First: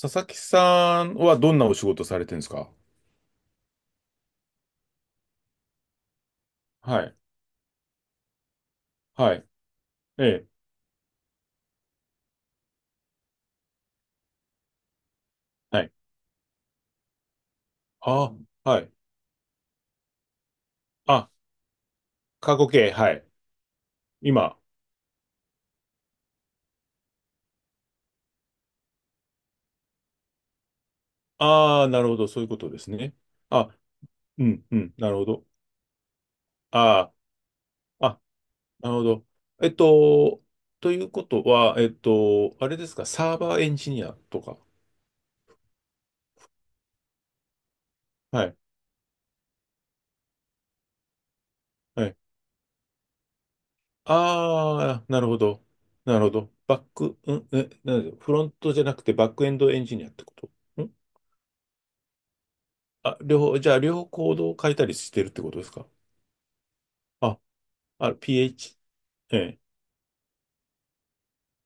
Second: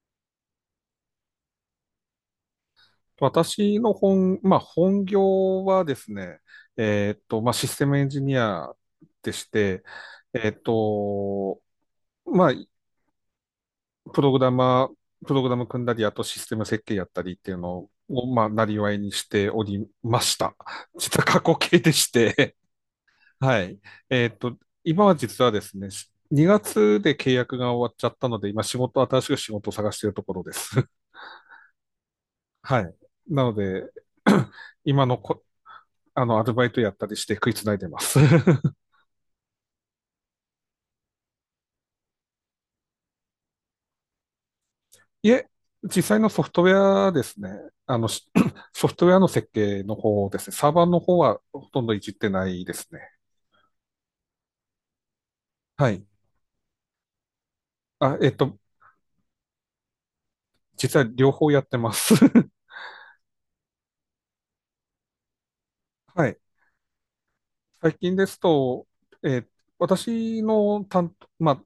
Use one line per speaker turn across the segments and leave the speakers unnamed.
佐々木さんはどんなお仕事されてるんですか？
私の本、まあ、本業はですね、
はい。
まあ、システムエンジニアで
はい。
して、
ええ。
えーっと、まあ、プログラマー、プログラム組
は
んだ
い。
り、あとシステム設計やったりっていうのを、
あ、
まあ、なり
はい。
わいにしておりました。実は
あ、
過去形でして、
過去形。はい。
はい。えーっ
今。
と、今は実はですね、2月で契約が終わっちゃったので、今仕事、新しく仕事を探しているところです。
ああ、なるほど。そういうこ とで
は
す
い。
ね。
なの
あ、
で、
うん、う ん。
今
なる
の
ほ
こ
ど。
あの、アルバイトやった
あ
りして食いつないでま
あ、
す。
あ、なるほど。えっと、ということは、あれですか、サーバーエンジニアとか。
いえ、実際のソフトウェアですね。あの、し
はい。
ソフトウェアの設計の方ですね。サーバーの方はほとんどい
は
じっ
い。
てないですね。
ああ、なるほど。
はい。
なるほど。バック、うん、なんだ
あ、え
フ
っ
ロン
と、
トじゃなくてバックエンドエンジニアってこと？ん、
実は両方やってます。
あ、両方、じゃあ両方コードを変えたりしてるってことですか？
はい。
あ、
最
あ、
近です
PH、
と、
え
えー
え、
私の担当、まあ、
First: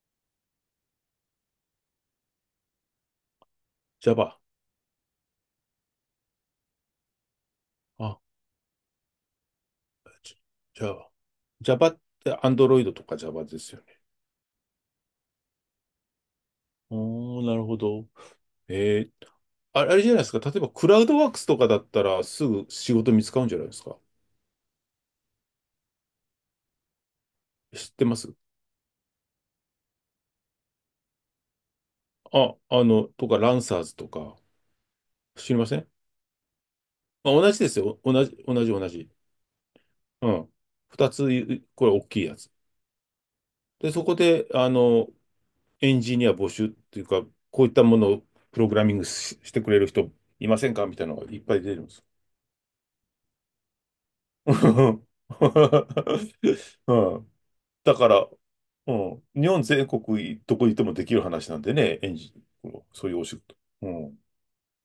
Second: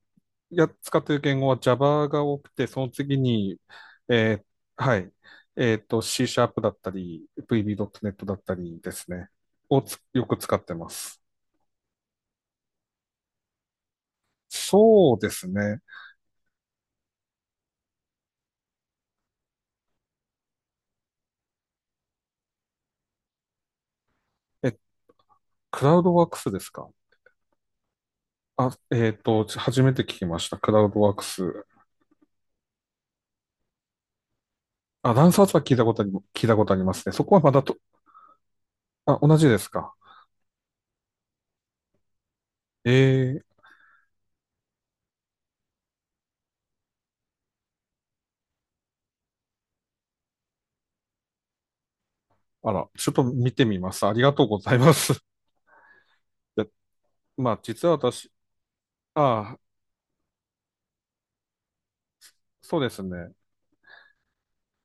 使っている言語は Java が多くて、その次に、
Java。
はい。えっと、C シャープだったり、
あ、
VB.net だったりですね。をつよく
じ
使ってま
Java。
す。
Java って Android とか Java ですよね。
そうですね。
おー、なるほど。ええ、あ、あれじゃないですか。例えばクラウドワークスとかだったらすぐ仕事見つかるんじゃないですか。
え、クラウドワークスですか？
知ってます？
あ、えっと、初めて聞きました。クラウドワークス。
あ、あの、とか、ランサーズとか、
あ、ランサー
知
ズ
り
は
ません？
聞いたことありますね。そ
ま
こ
あ、
はま
同じ
だ
で
と、
すよ。同じ、同じ、同じ。
あ、同じですか。
うん。二つ、これ大きいやつ。
ええ、
で、そこで、あの、エンジニア募集っていうか、こういったものをプログラミングしてくれる人いませんかみたいなのがいっぱい出てるんです。
あら、ちょっと見てみます。ありがとうご ざいます。いや、
うん、
まあ、実は
だか
私、
ら、うん、日
ああ、
本全国どこにいてもできる話なんでね、エンジン、
そうです
そういうお
ね。
仕事。うん、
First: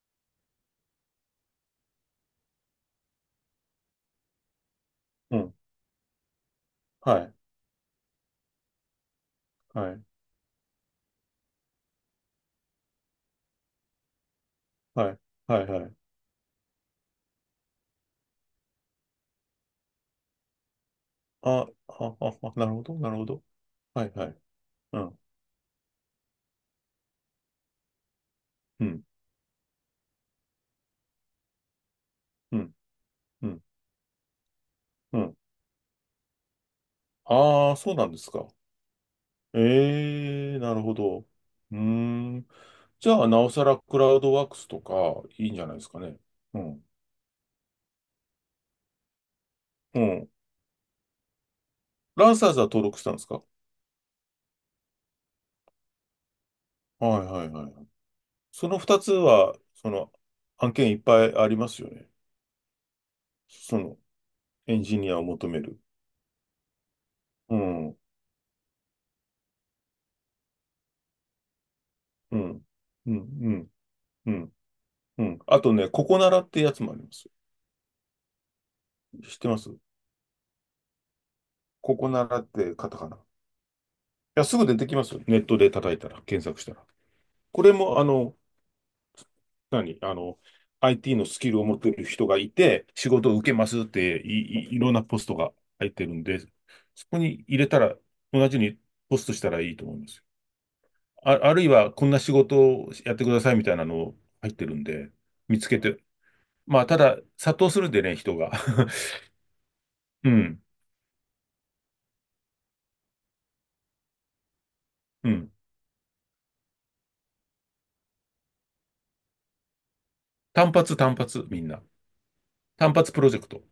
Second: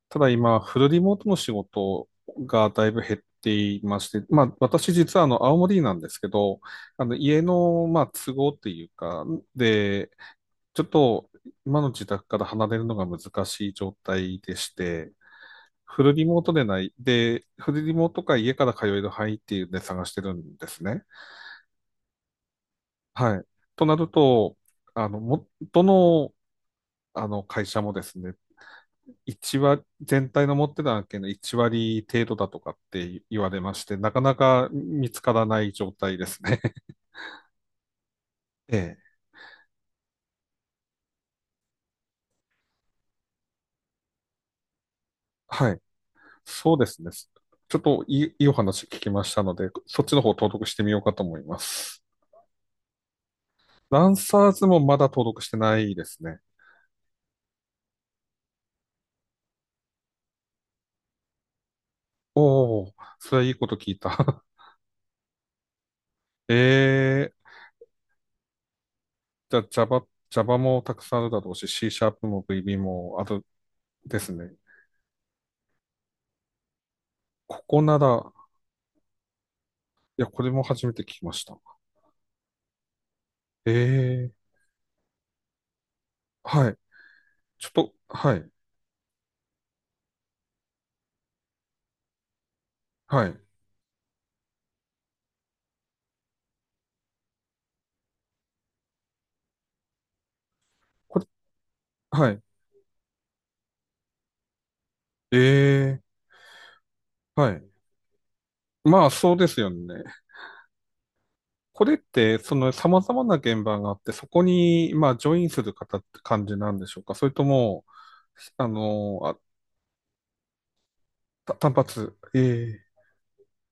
ただ今、フルリモートの仕事がだいぶ減っていまして、まあ、私実はあ
う
の、
ん、
青森なんですけど、あの、
はい、
家の、まあ、都合っていうか、
はい、
で、ちょっと今の自宅から離れるのが難しい状態でし
は
て、
い、はい、はい。
フルリモートでない、で、フルリモートか家から通える範囲っていうので探してるんですね。
あ、あ、あ、あ、なるほど、なるほ
は
ど。
い。とな
は
る
い、はい。
と、
う
あの、
ん、
も、どの、あの会社もですね、
うん、
全体の持ってた案件の1割程度だ
う
とか
ん、
って言
う
われ
ん、
まして、なかなか見
う
つか
ん。
らない状態ですね。
ああ、そうなんですか。
ええ。
ええ、なるほど。うーん。じゃあ、なおさらクラウドワークスとか いいんじゃ
は
ない
い。
ですかね。う
そうで
ん。
すね。ちょっといいお話聞きましたので、
う
そっちの方
ん。
登録してみようかと思います。
ランサーズは登録したんですか？
ランサーズもまだ登録してないですね。
はい、はい、はい。その二つは、その、案件いっぱいありますよね。
おお、それはいいこと
そ
聞
の、
いた。
エンジニアを求める。
ええー、
うん。
じゃあ Java、Java もたくさんあるだろうし、C シャープ
う
も
ん。
VB
う
も
ん。
ある
うん。
で
う
す
ん。
ね。
うん、あとね、ココナラってやつもあります。
ここなら、
知ってます？
いや、これも初めて聞きました。
ココナラってカタカナ。い
ええ
や、
ー、
すぐ出てきますよ。ネットで叩いたら、検索し
は
た
い。
ら。こ
ちょっ
れ
と、
も、あ
は
の、
い、
何、あの、IT のスキルを持っている人がいて、仕
は
事を
い。
受けますっていろんなポストが入ってるんで、そこに入れたら、同じにポストしたらいいと思います。
これ、
あ、あるいは、こんな
は
仕
い。
事をやってくださいみたいなの入ってるんで、見つけて。
ええ
まあ、ただ、
ー、は
殺
い。
到するんでね、人が。
まあ、そうですよね。
うん、
これって、その様々な現場があって、そこに、まあ、ジ
う
ョイン
ん。
する方って感じなんでしょうか？それとも、あの、あ、
単発、単発、
た
みん
単
な。
発。え
単
え、
発プロジェクト。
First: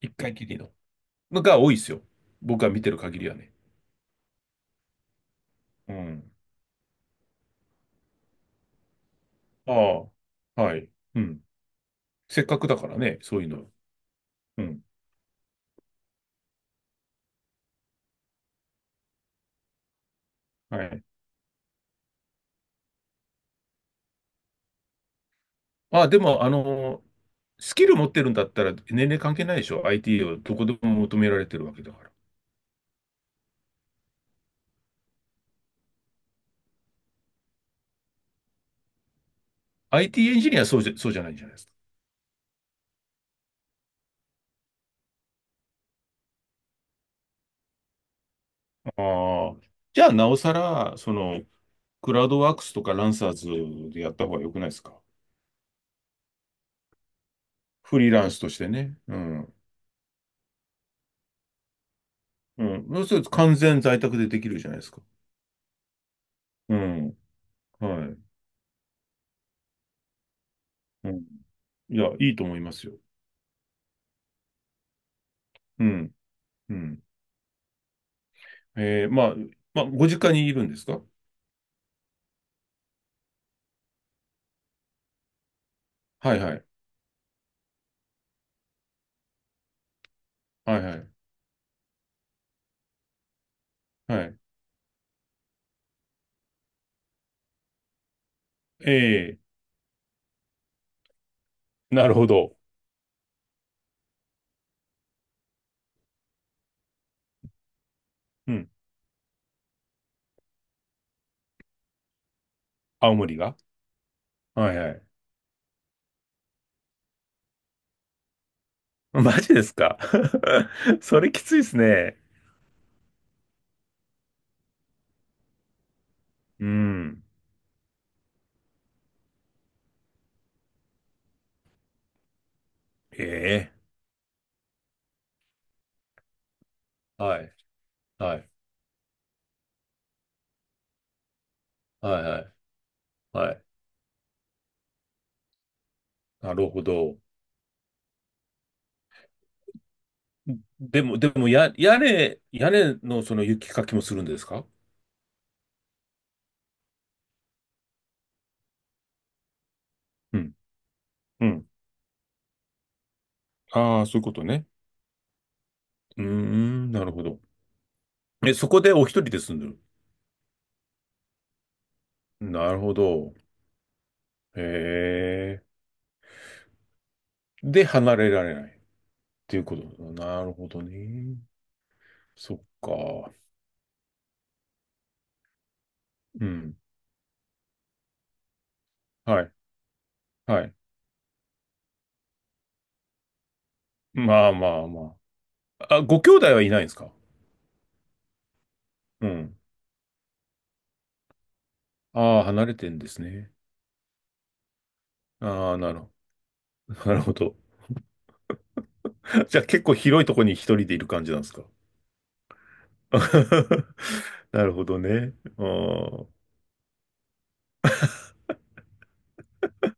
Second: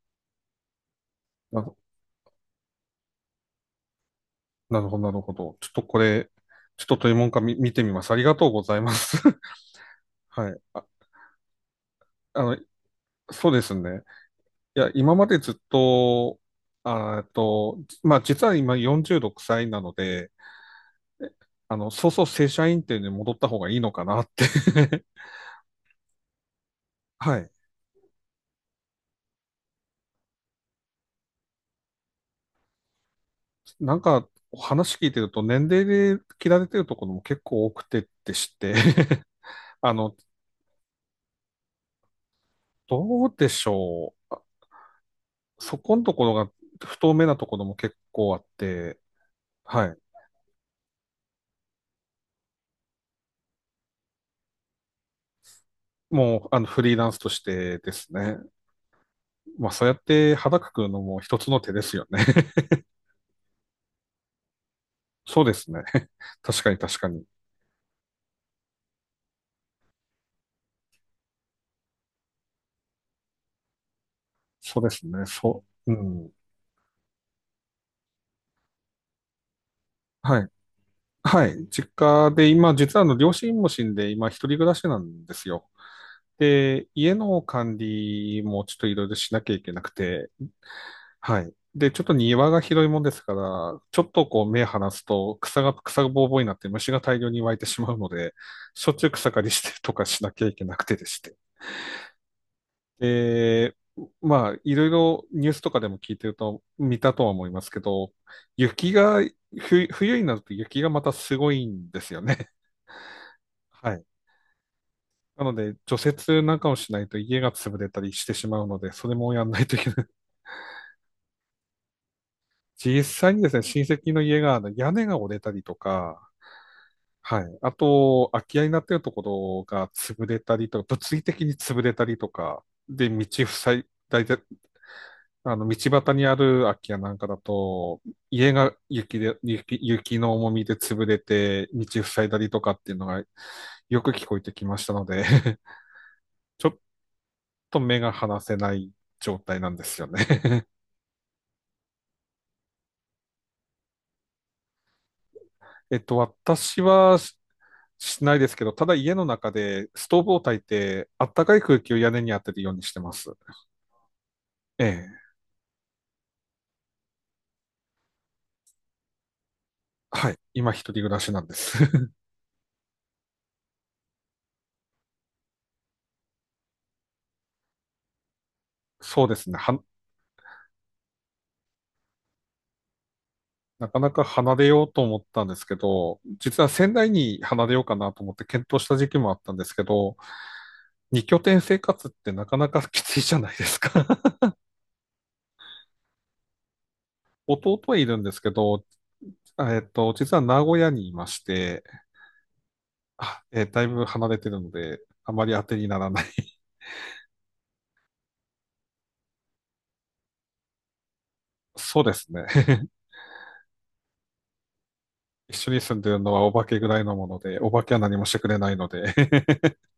一回きりの。のが
なる
多いですよ。僕が見てる限りはね。
なるほど、なるほど。ちょっと
う
これ、
ん。
ちょっとというもんかみ見てみます。ありがとうございます。
あ
はい。
あ、は
あ、
い。うん。せ
あ
っ
の、
かくだからね、そういう
そうで
の。
すね。
う
い
ん。
や、今までずっと、まあ、実は今46歳なので、
はい。
えあの、そうそう正社員っていうのに戻った方がいいのかなって
あ、でも、あの、
はい。
スキル持ってるんだったら年齢関係ないでしょ。IT をどこでも求められてるわけだから。
なんか、話聞いてると年齢で切られてるところも結構多くてってして あの、
IT エンジニアはそうじゃないんじゃないです
どうでしょう。そこのところが不透明なところも結構あっ
か。
て、
ああ。
はい。
じゃあ、なおさら、その、クラウドワークスとかランサーズでやった方が良くないですか。
もう、あの、フリーランスとしてで
フリ
す
ーラン
ね。
スとしてね。うん。
まあ、そうやって肌くくるのも一つの手ですよね。
うん。そうすると完全在宅でできるじゃないですか。
そうですね。確か
う
に確か
ん。
に。
はい。うん。いや、いいと思いますよ。
そうですね。そ
う
う。う
ん。
ん。
うん。まあ、まあ、ご実家
は
に
い。
いるんですか？
はい。実家で今、実はあの、両親も死んで、今、一人暮らしなんですよ。
はい、はい。
で、家の管理もちょっといろいろしなきゃいけなくて、
はい、はい。
はい。で、ちょっと庭が広いもんですから、ちょっ
は
と
い。
こう目離すと草がぼうぼうになって虫が大量に湧いてしまうので、しょっちゅう草
え、
刈りしてとかしなきゃいけなくてでして。
なるほど。
で、まあ、いろいろニュースとかでも聞いてると、見たとは思いますけど、
うん。
雪が、ふ、冬になると雪がまたすごいんですよね。
青森が？
はい。
はい、はい。
なので、除雪なんかをしないと家が潰れたりしてしまうので、それも
マ
やん
ジ
な
で
い
す
といけ
か？
ない。
それきついですね。
実際にですね、親戚の家があの屋根が折れたりとか、
うん。
はい。あと、空き家になっているところが潰れたりとか、物理的に潰れたりとか、で、
え
道
え。
塞い、大体、あの、道端にある空き家なんかだ
はい。
と、
はい。
家が雪で、雪の重みで潰れて、道
はい、
塞いだ
は
り
い。
とかっていうのが
はい。
よく聞こえてきましたので
な
ちょ
る
っ
ほど。
と目が離せない状態なんですよね。
でも、屋根のその雪かきもするんですか？
えっと、私はしないですけど、ただ家の中でストーブを
うん。
焚いて、あった
う
かい
ん。
空気を屋根に当てるようにしてます。
ああ、そういうことね。
ええ。
うーん、なるほど。え、そこでお一人で住んでる？
はい。今一人暮らしなんです。
なるほど。へえ。で、離れられない。っ
そうです
て
ね。
いうこと。なるほどね。そっか。
なかなか離れようと思ったんですけど、
う
実は
ん。
仙台に離れようかなと思って検討した時期もあっ
は
た
い。
んですけど、
はい。
二拠点生活ってなかなかきついじゃないですか。
まあ、まあ、まあ。あ、ご兄弟はいないんですか？
弟はいるんですけど、
うん。
実は名古屋にいまして、
ああ、離れてんですね。
だいぶ離れてるので、あまり当
あ
て
あ、
に
な
な
るほ
ら
ど。
ない。
なるほど。じゃあ結構広いとこに一人でいる感じなんですか？
そうですね。
なるほどね。
一
あ
緒に住んでる
ー、
のはお化けぐらいのもので、お化けは何もしてくれないので、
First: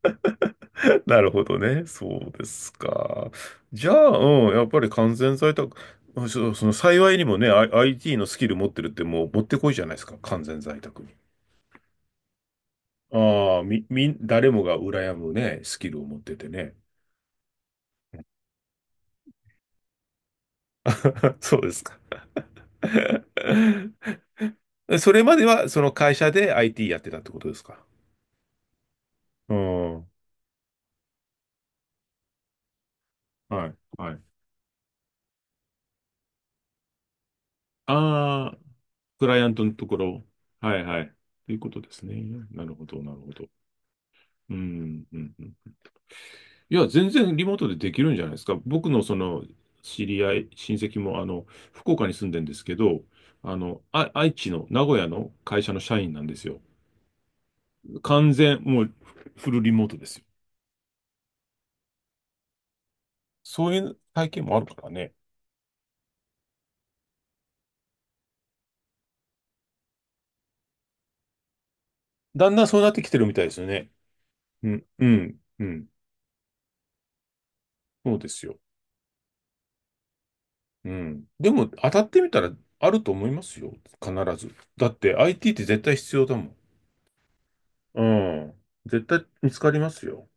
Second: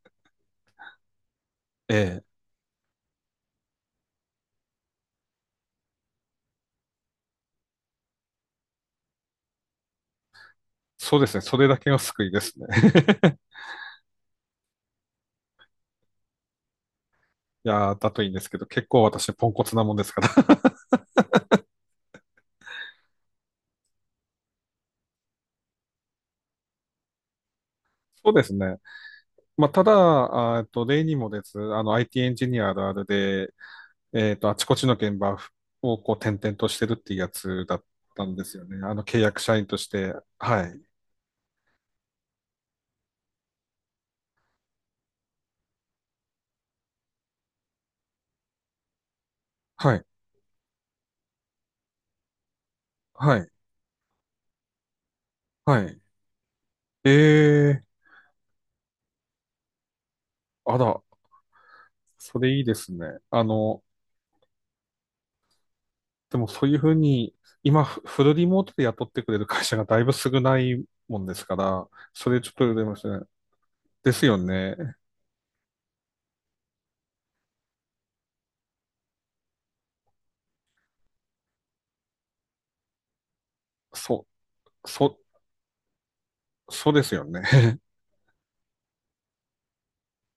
なるほどね。
え
そう
え、
ですか。じゃあ、うん、やっぱり完全在宅、あ、幸いにもね、IT のスキル持ってるってもう持ってこいじゃないですか。完全在宅に。
そうですね。それだけが救いですね。
ああ、誰もが羨むね、スキルを持っててね。
いやー、だといいんですけど、結構私ポンコツなもんですから。
そうですか。それまではその会社で IT やってたってことですか？
そうですね。
う
まあ、ただ、
ん。はい、
例にもです、あの、IT エンジニアあるあるで、
はい。
えっと、あちこちの現場をこう転々としてるっていうやつだったんで
あ
す
あ、
よね。あの、契
クラ
約
イアン
社
ト
員
の
と
と
し
こ
て。
ろ。
は
はい、
い。
はい。ということですね。なるほど、なるほど。うん、うん、うん。いや、全然リモートでできるんじゃないですか。僕のその
はい。
知り合い、親戚も、あの、福岡に住んでんですけど、
はい。
あの、あ、愛知の名古屋の会社
は
の社
い。
員なんですよ。
ええ、
完全、もうフルリモートですよ。
あら、それいいですね。あ
そうい
の、
う体験もあるからね。
でもそういうふうに、今、フルリモートで雇ってくれる会社がだいぶ少ないもんですから、それちょ
だ
っ
ん
と
だんそう
羨
なっ
ま
て
しい
きて
ね。
るみたいですよね。
ですよ
う
ね。
ん、うん、うん。そうですよ。うん。でも、当たってみたらあると思いますよ。必
そ
ず。だ
う、
って
そ
IT って絶対必要だもん。
う、そうですよね。
うん。絶対見つかりますよ。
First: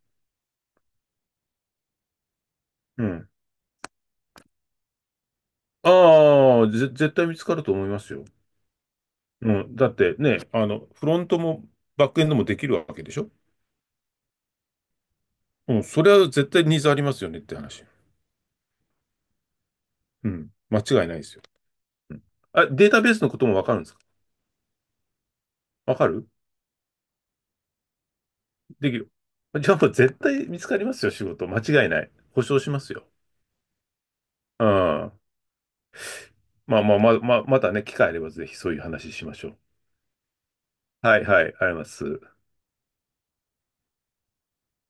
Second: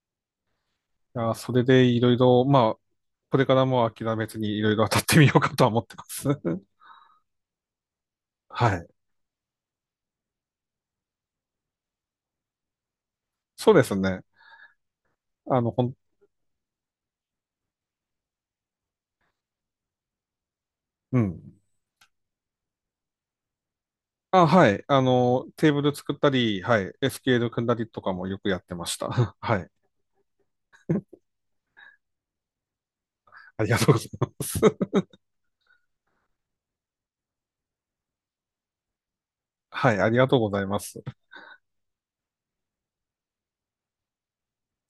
いや、それでいろいろ、まあ、
うん。
これからも諦めずにいろいろ当たってみようかとは思ってます。
ああ、絶対見つかると思いますよ。
はい。
うん。だってね、フロントもバックエンドもできるわけでしょ？
そうですね。あの、
う
ほ
ん。
ん、
それは絶対ニーズありますよねって話。うん。間違いない
う
ですよ。
ん。
うん。あ、データベースのこともわかるんですか？
あ、はい。あの、テーブル
わか
作っ
る
たり、はい。SQL 組んだりとかもよくやってま
で
し
き
た。
る。
はい。
じゃあもう絶対見つかりますよ、仕事。間違いない。保証しますよ。
ありがとうございます。
うん。まあ、まあ、まあ、まあ、またね、機会あればぜひそういう話しましょう。
はい、ありがとうございます。
はい、はい、ありがとうございます。